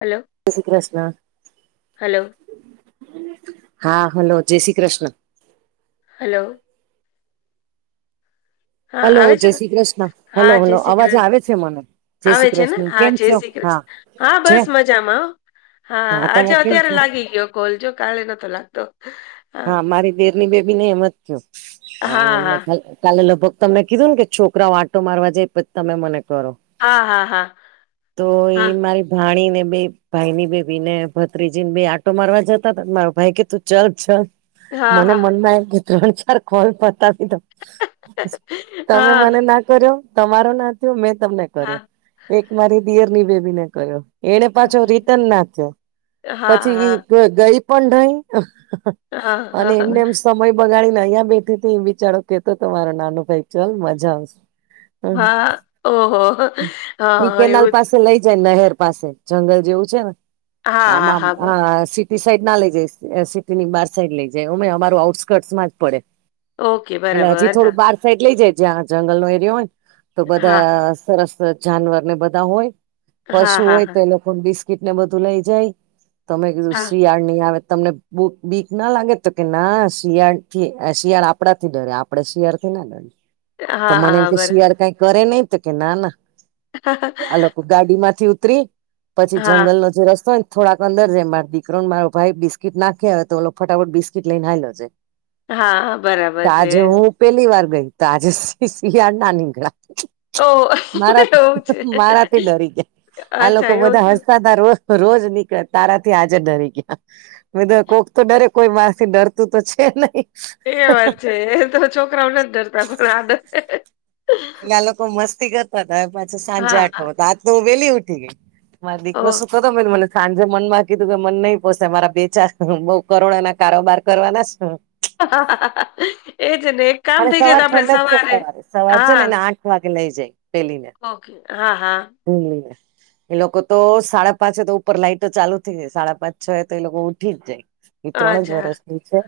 Hello, જય Shri Krishna hello, હા hello જય શ્રી કૃષ્ણ હલો. હા, હલો આવે છે જય ને? શ્રી કૃષ્ણ હલો હા, જય હલો શ્રી અવાજે કૃષ્ણ. આવે છે મને જય આવે શ્રી છે ને કૃષ્ણ હા કેમ જય છો શ્રી હા કૃષ્ણ હા છે બસ મજામાં આવ હા આજે તમે કેમ અત્યારે છો લાગી ગયો કોલજો કાલે નતો લાગતો. હા મારી દેરની બેબીને એમ જ હા, થું હા. કાલે લગભગ તમને કીધું ને કે છોકરાઓ વાંટો મારવા જાયછ તમે મને કરો. હા, હા, હા. તો એ હા, મારી. જાણીને બે ભાઈ ની બે ભીને ભત્રીજી ને બે આટો મારવા જતા હતા મારો ભાઈ કે તું ચાલ ચ હા, મને હા. મનમાં એ કે ત્રણ ચાર કોલ પતાવી દો તમે હા, મને ના કર્યો તમારો ના થયો મેં તમને હા. કર્યો એક મારી દિયરની બેબીને ક્યો. એને પાછો રિટર્ન નાખ્યો હા, પછી હા. ગઈ પણ નઈ. હા, અને એમને હા. એમ. સમય બગાડીને અહીં બેઠી બિચારો કેતો તમારો નાનો ભાઈચઅલ મજા આવશે. હ હા. ઓહો! હા, ઈ હા કેનાલ એવું જ. પાસે લઈ જાય નહેર પાસે જંગલ જેવું છે ને હા, હા, આમાં હા, બર હ સિટી સાઈડ ના લઇ જઈ સિટી ની બાર લ જ અમે અમારું આઉટકર્ટ માં જ પડે ઓકે એટલે હજી થોડું બરાબર. બાર સાડ લઇ જાય જ્યાં જંગલ નો એરયો હોય તો હા, બધા સરસ જાનવરને બધા હોય. હા, પશુ હા, હોય હા, તો એ લોકોને બિસ્કીટ ને બધું લઈ જાય તમે કીધું હા. શિયાળ નહી આવે તમને ખુબ બી. ના લાગે તો કે ના શિયાળ થી શિયાળ આપડા થી ડરે આપડે શિયાળ થી ના ડરે તો હા, મને એમ હા, કે બરા શિયાળ કઈ કરે નહી. કે ના ના આ લોકો ગાડી માંથી ઉતરી પછી હા. જંગલનોો જે રસ્તો હોય. થોડાક અંદર છે મા દીકરોને મારો ભાઈ બિસ્કીટ નાખી હોય તો ઓ ફટાફટ બિસ્કીટ લઈને હાલ્યો જાય. હા, બરાબર તો છે. આજે હું પેલી વાર ગઈ ત આજે શિયાળ ના નીકળ ઓહ! મારા એવું છે. મારા થી ડરી જાય આ લોકો અચ્છા એવું બધા થયું. હસતાદાર હો. રોજ નીકળ્યા તારા થી આજે ડરી ગયા મે તો કોક તો ડરે કોઈ માથી ડરતું તો છે નહી. એ વાત છે એ તો છોકરાઓ નથી, જ ડરતા પણ આડ એટલે આ લોકો મસ્તી કરતા હતા પાછ સાંજે હા, હા. આઠવા આજ તો હું વેલી ઉઠી ગઈ મા દીકરો ઓહ! શું કર મે મને સાંજે મન માં કીધું કે મન નહી પોસે મારા બે ચાર બ કરોડો ના કારોબાર કરવાનાશ [unintelligible] એ જને અને સવાર ઠંડક જ છે સવારે સવાર છે હા, ને આઠ વાગે લઈ જાય પેલીને ઓકે. હા, હા. [unintelligible] એ લોકો તો સાડા પાંચ તો ઉપર લાઈટ ચાલુ થઈ જાય સાડા પાંચ છ તો એ લોકો ઉઠી જ જાય. એ ત્રણ જ અચ્છા. વરષની છે,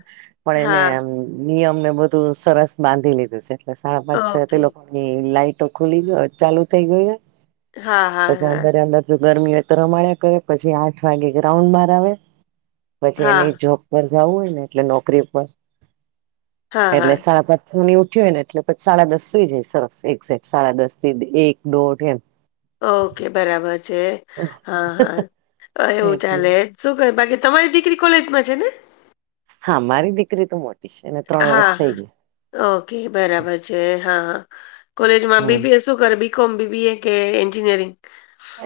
પણ એને હા, આમ નિયમ ને બધુ સરસ બાંધી લીધું છે. સાડા પાંચ છ તે ઓકે. લોકોની લાઈટો ખુલી ગ ચાલુ થઇ ગયું હોય. હા, હા, પછી હા. અંદરે અંદર ગરમી હોય તો રમાડીયા કરે પછી આઠ વાગે ગ્રાઉન્ડ બાર આવે, પછી એને હા, જો ઉપર જવું હોય ને એટલે નોકરી ઉપર હા, એટલે હા. સાત, ની ઉઠ્યું હોય ને એટલે પછી સાડા દસ સુઈ જાય, સરસ એઝેક સાડા દસ થી એક દોઢ એમ ઓકે બરાબર છે હા હા એવું એટલી ચાલે જ શું કહે બાકી તમારી દીકરી કોલેજમાં છે ને, હા, મારી દીકરી તો મોટી છે એને ત્રણ વર્ષ હા થઈ હા ગઈ. ઓકે બરાબર છે, હા હા કોલેજમાં હમ બીબીએસ શું કર બીકોમ બીબીએ કે એન્જિનિયરિંગ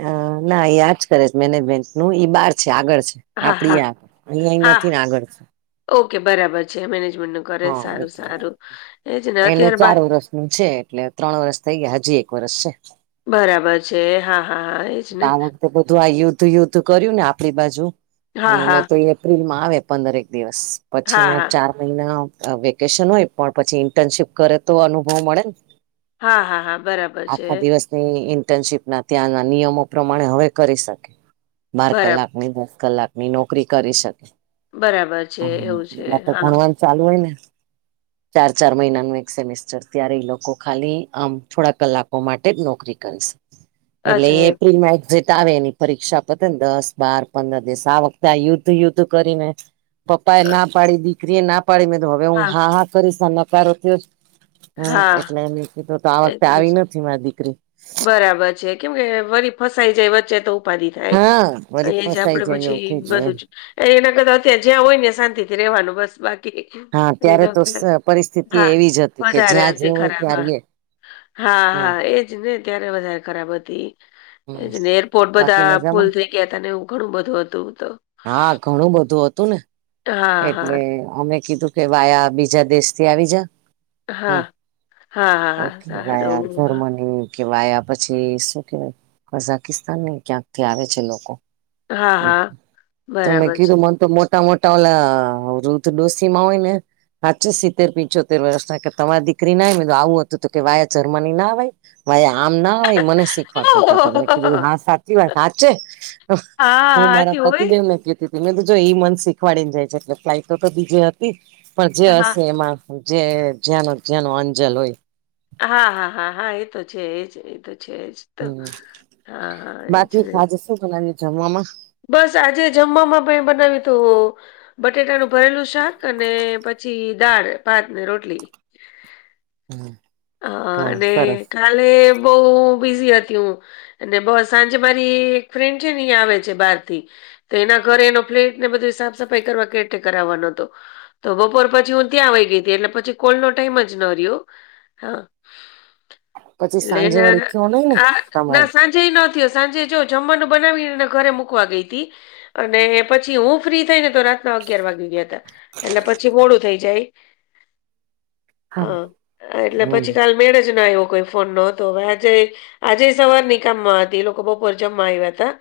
હ ના એ આજ કરે છે મેનેજમેન્ટ નું ઈ બાર છે, આગળ છે. હા આપડી હા આ અહિયાં હા નથી ને આગળ છે ઓકે બરાબર છે, મેનેજમેન્ટનો રે સારું સારું એનું અત્યાર ચાર બાદ વર્ષ નું છે, એટલે ત્રણ વરષ થઈ ગયા હજી એક વરષ છે. બરાબર છે, હા હા હા એજ ને તે બધું આ યુદ્ધ યુદ્ધ કર્યું ને આપણી બાજુ હા, અને હા. નતો એપ્રિલ માં આવે. પંદર એક દિવસ હા, પછીના હા. ચાર મહિના વેકેશન હોય, પણ પછી ઇન્ટર્નશીપ કરે તો અનુભવ મળે ને હા હા હા બરાબર છે, ની ઇન્ટર્નશીપ ના ત્યાંના નિયમો પ્રમાણે હવે કરી શકે, બાર બરા કલાક દસ કલાકની નોકરી કરી શકે બરાબર છે એવું છે. હા. [unintelligible] ચાલુ હોય ને [inaudible] ચાર ચાર મહિનાનું એક સેમેિસ્ટર ત્યારે લોકો ખાલી આમ થોડા કલાકો માટે જ નોકરી કરશે. એટલે અચ્છા એ એમ. એપ્રીલ મા એક્ઝિટ આવે એની પરીક્ષા પતે ને દસ બાર પંદર દિવસ આ વખતે આ યુદ્ધ યુદ્ધ કરી ને પપ્પા એ ના પાડી દીકરી એ ના પાડી મેં તો હવે હું હા હા કરીશ નકારો થયો. હમ્મ હા. એટલે એ કીધ તો આ એ વખતે જ. આવી નથી મારી દીકરી, બરાબર છે કેમ કે વરી ફસાઈ જાય વચ્ચે તો. ઉપાધી થાય હા વરી એ જ ફસાઈ આપડે જાય એવું પછી થઈ જાય એમ બધું જ એના કરતા અત્યારે જ્યાં હોય ને શાંત થી ર રહેવાનું બસ બાકી. હા દીકરી ત્યારે તો નગર પરિસ્થિતિ હા એવી જ હતી કે જ્યાં જે વધારે હોય ખરાબ ત્યાં હ. રે હા હમ હા એજ ને ત્યારે વધારે ખરાબ હતી. હમ એજને એરપોર્ટ બાકી બધા ફૂલ મજામાં થઈ ગયા હતા ને એવું ઘણું બધું હતું તો. હા ઘણું બધું હતું ને. હા હા. એટલે અમે કીધું કે વાયા બીજા દેશ થી આવી જા. હા હ, હા હા હા ઓ સારું જર્મની [unintelligible] કેવાયા પછી શું કેવાય, કઝાકિસ્તાન ને ક્યાંક થી આવે છે લોકો. હા હા તમે બરાબર છે કીધું મન તો મોટ ટ મોટા વા રૂધ ડોસી માં હોય ને. હાચી સિત્તેર પિચોતેર વર્ષ ના તમારી દીકરી ના આવું હતું તો કે વાયા જર્મની ના આવેય. ભાઈ આમ ના હોય મનિકખ તમે કીધું હા હા સાચી વાત સાચે, હું હા મારા હતી હોય પતિ દેવને ક મે તો જો એ મન શીખવાડીને જાય છે એટલે ફ્લાઇટ તો બીજે હતી, પણ જે હા હશે એમાં. જે જ્યાંનો જ્યાંનો અંજલ હોય. હા હા હા હા એ તો છે એજ એ તો છે જ. તો હમ હા હા એ છે. બાકી આજે શું છેમાં જમવામાં? બસ આજે જમવામાં ભ બનાવી તો. બટેટાનું ભરેલું શાક અને પછી દાળ ભાત ને રોટલી. હા અને કાલે બહ બિઝી હતી હું, અને બ સાંજે મારી એક ફ્રેન્ડ છે ને અહીંયા આવે. બાર થી તો એના ઘરે એનો ફ્લેટ ને બધ સાફ સફાઈ કરવા કે કરાવવાનો હતો. તો બપોર પછી હું ત્યાં આવી ગઈ હતી એટલે પછી કોલ નો ટાઈમ જ ન રહ્યો. હા, પછી સાંજે એટલેને વળી થયો નઈ ને આ ના તમારે સાંજ સાંજ નયો સાંજે જો જમવાનું બનાવીને ઘરે મુૂકવા ગઈ હતી. અને પછી હું ફ્રી થઈ ને તો રાતના અગિયાર વાગી ગયા હતા. એટલે પછી મોડું થઈ જાય, હા હ એટલે હમ પછી કાલ મેળ જ ન આવવો કોઈ ફોન નતો હજ. આજે સવાર ની કામમાં હતી લોકો બહુ પરજમમાં આવ્યા હતા.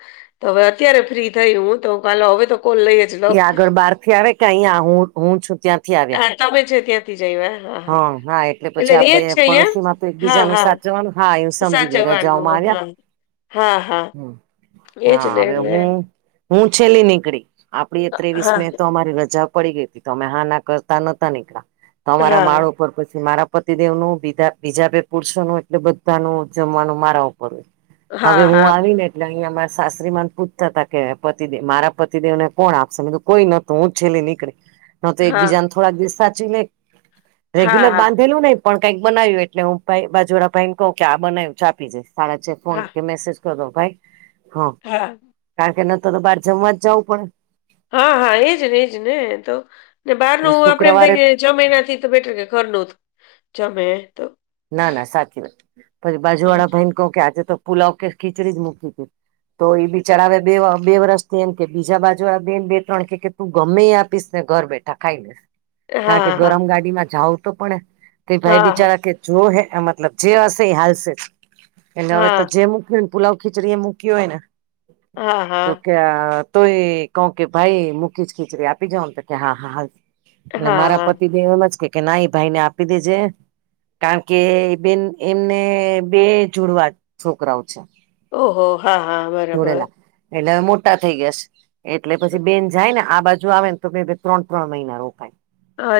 તો હવે અત્યારે ફ્રી થઈ હ તો કાલે હવે તો કોલ લઈ જ લઉં આગળ બહાર થી આવે કે અહીયાંયા હું હું છું ત્યાંથી આવ્યા. હા તમે છે ત્યાંથી જઈ હ. હા એટલે હા હા પછી એટ ર આપડે છે અહીયા, પડોશીમાં તો હા એકબીજાનું હા. સાચવવાનું હા એ સમજી ગઈ રજાઓમાં જવાનું હા આવ્યા હા હા. એજ હા ને હવે એટલે હું હું છેલ્લી નીકળી, આપડી ત્રેવીસ હા મે તો તમારી રજા પડી ગઈ હતી તમે હા ના કરતા નતા નીકળ્યા, તમારા માળ હા. ઉપર પછી મારા પતિ દેવ નું બીા બીજા બેે પુરુો નું એટલે બધા ન જમવાનું મારા હવે હા હું હા આવી ને. એટલે અહીં અમારા સાત્રી માંન પુત હતા કે પતિેવ મારા પતિદેવ ને કોણ આપશે કોઈ ના તુંછેલે નીકળે. ન તો એક હા બીજાને થોડાક દિવસ સાચી લે, હા રેગ્યુલર હા બાંધેલું નને. પણ કંઈક બનાવ્યું એટલે હું બાજુરા ભાઈને કહું કે આ બનાવ્યું ચા આપી જાય સાડા ફોન હા કે મેસેજ તો ભાઈ, હા. હા. કારણ કે નતો તો બહાર જમવા જાવું જ પડેન. હા, હા એજ ને, એજ ને તો. ને બહાર પડે નું એટલે આપડે એમ થાય શુક્રવારે કે જમી એનાથી બેટર જ કે ઘરનું જ જમે એ તો. ના, ના સાચી વાત. પછી બાજુ હા વાળા ભાઈને કહું કે આજે તો પુલાવ કે ખીચડી જ મૂકી તી. તો ઈ બિચારા હવે બે-બે વર્ષથી એમ કેય બીજા બાજુ આવે બેન બે-ત્રણ [unintelligible] તું ગમેઈ આપીશ ને ઘર બેઠા ખાઈ લે. કારણ કે હા ગરમ ગાડીમાં જાવ તો પણ તે ભાઈ હા બિચારા કહે જો હે મતલબ જે હશે એ હાલશે. એને હવે તો હા જે મૂક્યુંન પુલાવ, ખીચડી એ મૂક્યું હોય ને હા, તો હા. કે તોય કહું કે ભાઈ મૂક્યું છ ખીચડી આપી જાવન, તો કહે હા, હા હાલ એટલે હા મારા હા પતિ [unintelligible] એમ જ કહે કે ના ઈ ભાઈ ને આપી દેજે. કારણ કે ઈ બેન એમને બે જુડવા છોકરાઓ છે. ઓહો! હા, હા બરાબર. જોડેલા એટલે હવે મોટા થઈ ગયા છ. એટલે પછી બેન જાય ને આ બાજુ આવેન તો બે-બે ત્રણ-ત્રણ મહિના રોકાય.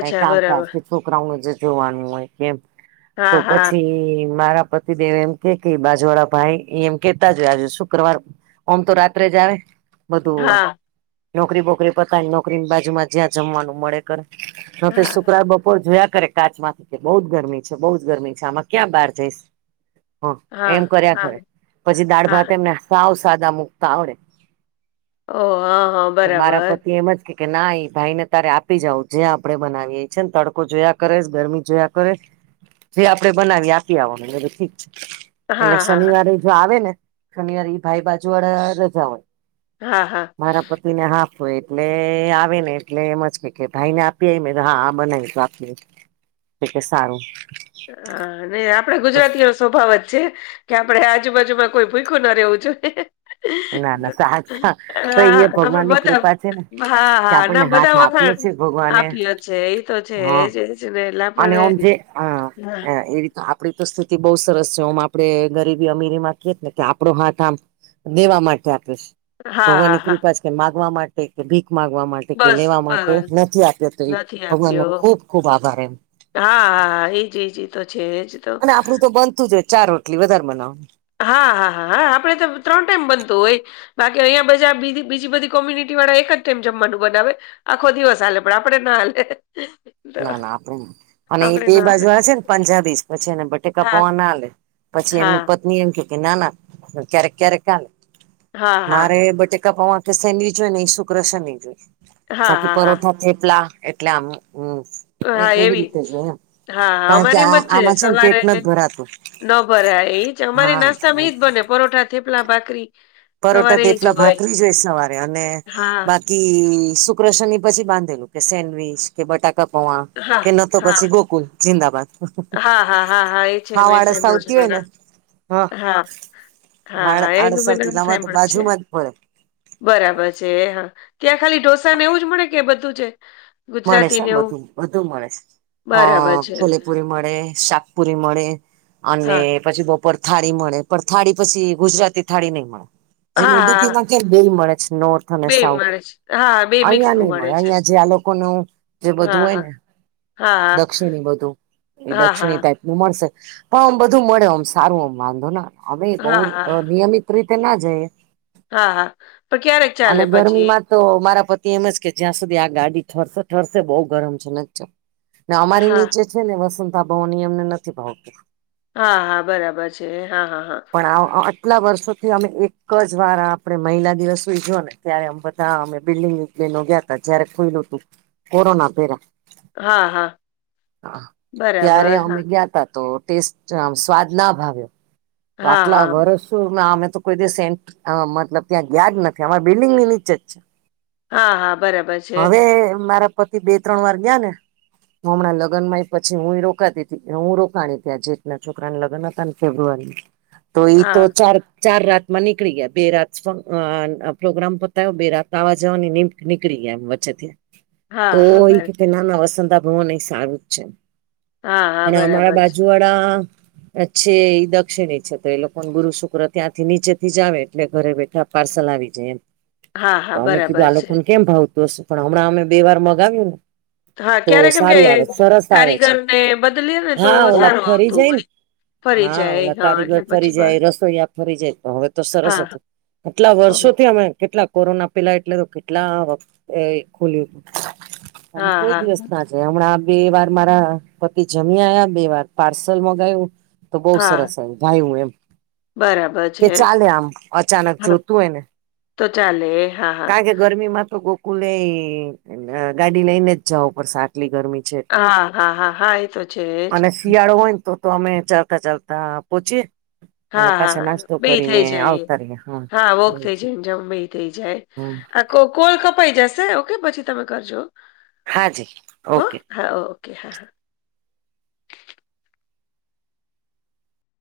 કાંઈ કામકાજ બરાબર કે છોકરાઓને જે જોવાનું હોય એમ તો હા હા પછી મારા પતિદેવ એમ કયે કે ઈ બાજુવાળા ભાઈ ઈ એમ કહેતા જ હોય આજે શુક્રવાર ઓમ તો રાત્રે જ આવે. બધું હા નોકરી બોકરી પતાયને, નોકરીની બાજુમાં જ્યાં જમવાનું મળે એ કરે. [unintelligible] હા શુક્રા બપોર જોયા કરે કાચમાંથી કે બહું જ ગરમી છે, બહુ જ ગરમી છે, આમાં ક્યાં બહાર જઈશ? હા એમ કર્યા કરે. પછી હા દાળ-ભાત એમને સાવ સાદા મુકતા આવડે. ઓહ! હા, હા બરાબર. કહે કે ના ઈ ભાઈ ને તારે આપી જાવું, જે આપડે બનાવીએ. ઈ છે ને તડકો જોયા કરે સ, ગરમી જોયા કરે સ જે આપડે બનાવીએ ઈ આપી આવવાનું. મે કીધું ઠીક છે. એટલે હા હા શનિવારેઈ જો આવે ને શનિવાર ઈ ભાઈ બાજુ વાળા રજા હોય. હા, હા. ઈ ને હાફ હોય, એટલે આવે ને એટલે એમજ ક્યે કે ભાઈ ને આપી આવી, મેં કીધું હા બનાવીશ તો આપી આવીશ. એ કહે સારું. હા. ને આપડે ગુજરાતીઓસ સ્વભાવ છે કે આપડે આજુ-બાજુમાં કોઈ ભૂયખું ન રહેવું જોઈએ. ના ના સા તો હા. એ આપણે ભગવાન ની બધા, કૃપા છે ને હા, કે હા, આપણને ના બધા હાથ આપ્યો વખાણ છે ભગવાને આપ્યો છે. ઈ તો છે જ. એજ-એજ ને. એટલે આપણે હા, હા એ રીત આપડી તો સ્થિતિ બહુ સરસ છે. ઓમ આપડે ગરીબી અમીરી માં ક્યેત ને કે આપડો હાથ આમ દેવા માટે આપે છે. હા ભગવાનની હા કૃપા છે કે માંગવા માટે કે ભીખ માગવા માટ ટે કે બસ લેવા માટે બસ નથી આપ્યો તો ઈ નથી ભગવાન નો આપ્યો ખુબ-ખુબ આભાર એમ. હા, હા એજ-એજ. ઈ તો છે એજ. તો અને આપડું તો બનતું જ હોય, ચાર રોટલી વધારે બનાવ. હા, હા, હા, હા, આપડે તો ત્રણ ટાઈમ બનતું હોય. બાકી અહીંયા બજા બીજી-બીજી બધી કોમ્યુનિટી વાળા એક જ ટાઈમ જમવાનું બનાવે. આખો દિવસ હાલે પણ આપણે ન હાલે. તો ના, ના. [unintelligible] અને ઈ આપડે બે ના બાજુ હાલે આ છે ન પંજાબી છ, પછી એને [unintelligible] હા [unintelligible] પછી હા એમની પત્ની એમ ક્યે કે ના, ના ક્યારેક-ક્યારેક હાલે. હા હા મારે બટેકા પૌવા કે સેન્ડવીચ હોય ને ઈ શુક્ર-શનિ જ હોય. હા બાકી હા હા પરોઠા, થેપલા એટલે આમ હમમ એવી રીતે જોય એમ હા હા કારણ કે અમારે એમ આ જ આમાં છે ને પેટ સવારે નથ ભરાતું. ન ભરાય એ જ અમારી હા નાસ્તામાં ઈ જ બને પરોઠા, થેપલા, ભાખરી. પરોઠા, સવારે એજ થેપલા, ભાખરી જ હોય સવારે અને બાકી હા બાકી શુક, શનિ પછી બાંધેલું કે સેન્ડવીચ કે બટા બટાકા પૌવા હા કે નતો હા પછી ગોકુલ જિંદાબાદ. હા હા હા હા એ છે આળસ વેસાયડુ છે આવતી હોય બધા ને હા. હા હા એંગ આળસ ભી આવતી એટલે અમારે નમ તો બાજુમાં જ પડે બરાબર છે ત્યાં ખાલી ઢોસા ને એવું જ મળે? કે બધું છે? મળે ગુજરાતી સે ને એવું બધું બધું મળે છે અ બરાબર છે છોલેપુરી મળે, શાક પુરી મળે અને હા પછી બપોર થાળી મળે પણ થાળી પછી ગુજરાતી થાળી નય મળે. જેમ હા હા ઉડુપીમાં કેમ બેય મળે છે નોર્થ અને બે સાઉથ મળે છે હા બે મિક્સ અહિયાં નું નય મળે છે અહિયા જે આ લોકો નો જે વધું હા હોય હા ને હા દક્ષિણી બધું એ હા દક્ષિણી હા ટાઇપ નું મળશે પણ આમ બધું મળે ઓમ સારું આમ વાંધો ન આવે આવે બો હા હા રિયલી રીતે ના જાયે. હા હા પણ ક્યારેક ચાલે પછી ગરમીમાં તો મારા પતિ એમ જ કે જ્યાં સુધી આ ગાડી ઠરશે ઠરશે બઉ ગરમ છે ન ને અમારી હા નીચે છે ને વસતા ભાઉ ની અમને નથી ભાવતું. હા હા બરાબર છે હા હા હા. પણ અ અ આટલા વર્ષોથી અમે એક જ વાર આપડે મહિલા દિવસ ઉજવ્યોને ત્યારે આમ બધા અમે બિલ્ડીંગ વિંગ ડી ના ગયા તા જયારે ખોયલુ તું કોરોના પેલા. હા હા ત્યારે બરાબર અમે હા ગયા તા તો ટેસ્ટ આમ સ્વાદ ના ભાવયો તો હા આટલા હા વર્ષ તો અમે તો કોઈ દી સેન્ટ મતલબ ત્યાં ગયા જ નથી અમારા બિલ્ડિંગ ની નીચે જ છે. હા હા બરાબર છે. હવે મારા પતિ બે ત્રણ વાર ગીયા ને હું હમણાં લગ્નમાં એ પછી હું રોકાતી હતી હું રોકાણી ત્યાં જેઠ ના છોકરાના લગ્ન હતા ફેબ્રુઆરી તો ઈ તો હા ચાર ચાર રાતમાં નીકળી ગયા બે રાત અ પ્રોગ્રામ પતાયો બે રાત આવવા જવાની ની નીકળી ગ્યા એમ વચ્ચે થી હા તો હા એ બર કેય નાના વસંતા ભુવન એ સારું જ છે. હા હા અને અમારા બરાબર છે બાજુવાળા છે એ દક્ષિણી છે તો એ લોકો ને ગુરુ, શુક્ર ત્યાંથી નીચે થી જ આવે એટલે એ લોકો ને ઘરે બેઠા પાર્સલ આવી જાય એમ. હા તો હા અમે કીધું બરાબર આ છે લોકોને કેમ ભાવતું હશે પણ હમણાં અમે બે વાર મગાવ્યું ને હા તો ક્યારે કેમ કે સારું આવે સરસ આવે છે કારીગરને બદલયે ને તો હા ઓલા સારું ફરી આવતું જાય ને એમ. ફરી હા જાય એ ઓલા કારીગર ફરી જાય, રસોઈયા ફરી જાય તો હવે તો સરસ હા હતું કેટલા વર્ષોથી અમે કેટલા કોરોના પેલા એટલે તો કેટલા વખત એ ખોલ્યું તું અને હા કોઈ હા દિવસ ના હમણાં બે વાર મારા પતિ જમી આવ્યા, બે વાર પાર્સલ મંગાવ્યું તો બો હા સરસ આયવુ ભાવ્યુ એમ. બરાબર કે છે ચાલે આમ અચાનક હા જોતું હોયને તો ચાલે હા હા કારણ કે ગરમી માં તો ગોકુલે ગાડી લઈને જ જવું પડશે આટલી ગરમી છે એટલે હા હા હા હા એ તો છે અને જ શિયાળો હોયન તો-તો અમે ચાલતા-ચાલતા પહોંચીએ. હા, હા બેય થઈ જાય. આવતા રહીએ હા, વોક એવું. થઈ જાય, ને જમવેય થઈ જાય. હમ આ કો કોલ કપાઈ જશે, ઓકે પછી તમે કરજો. હા જી હ ઓકે. હા, ઓકે હા.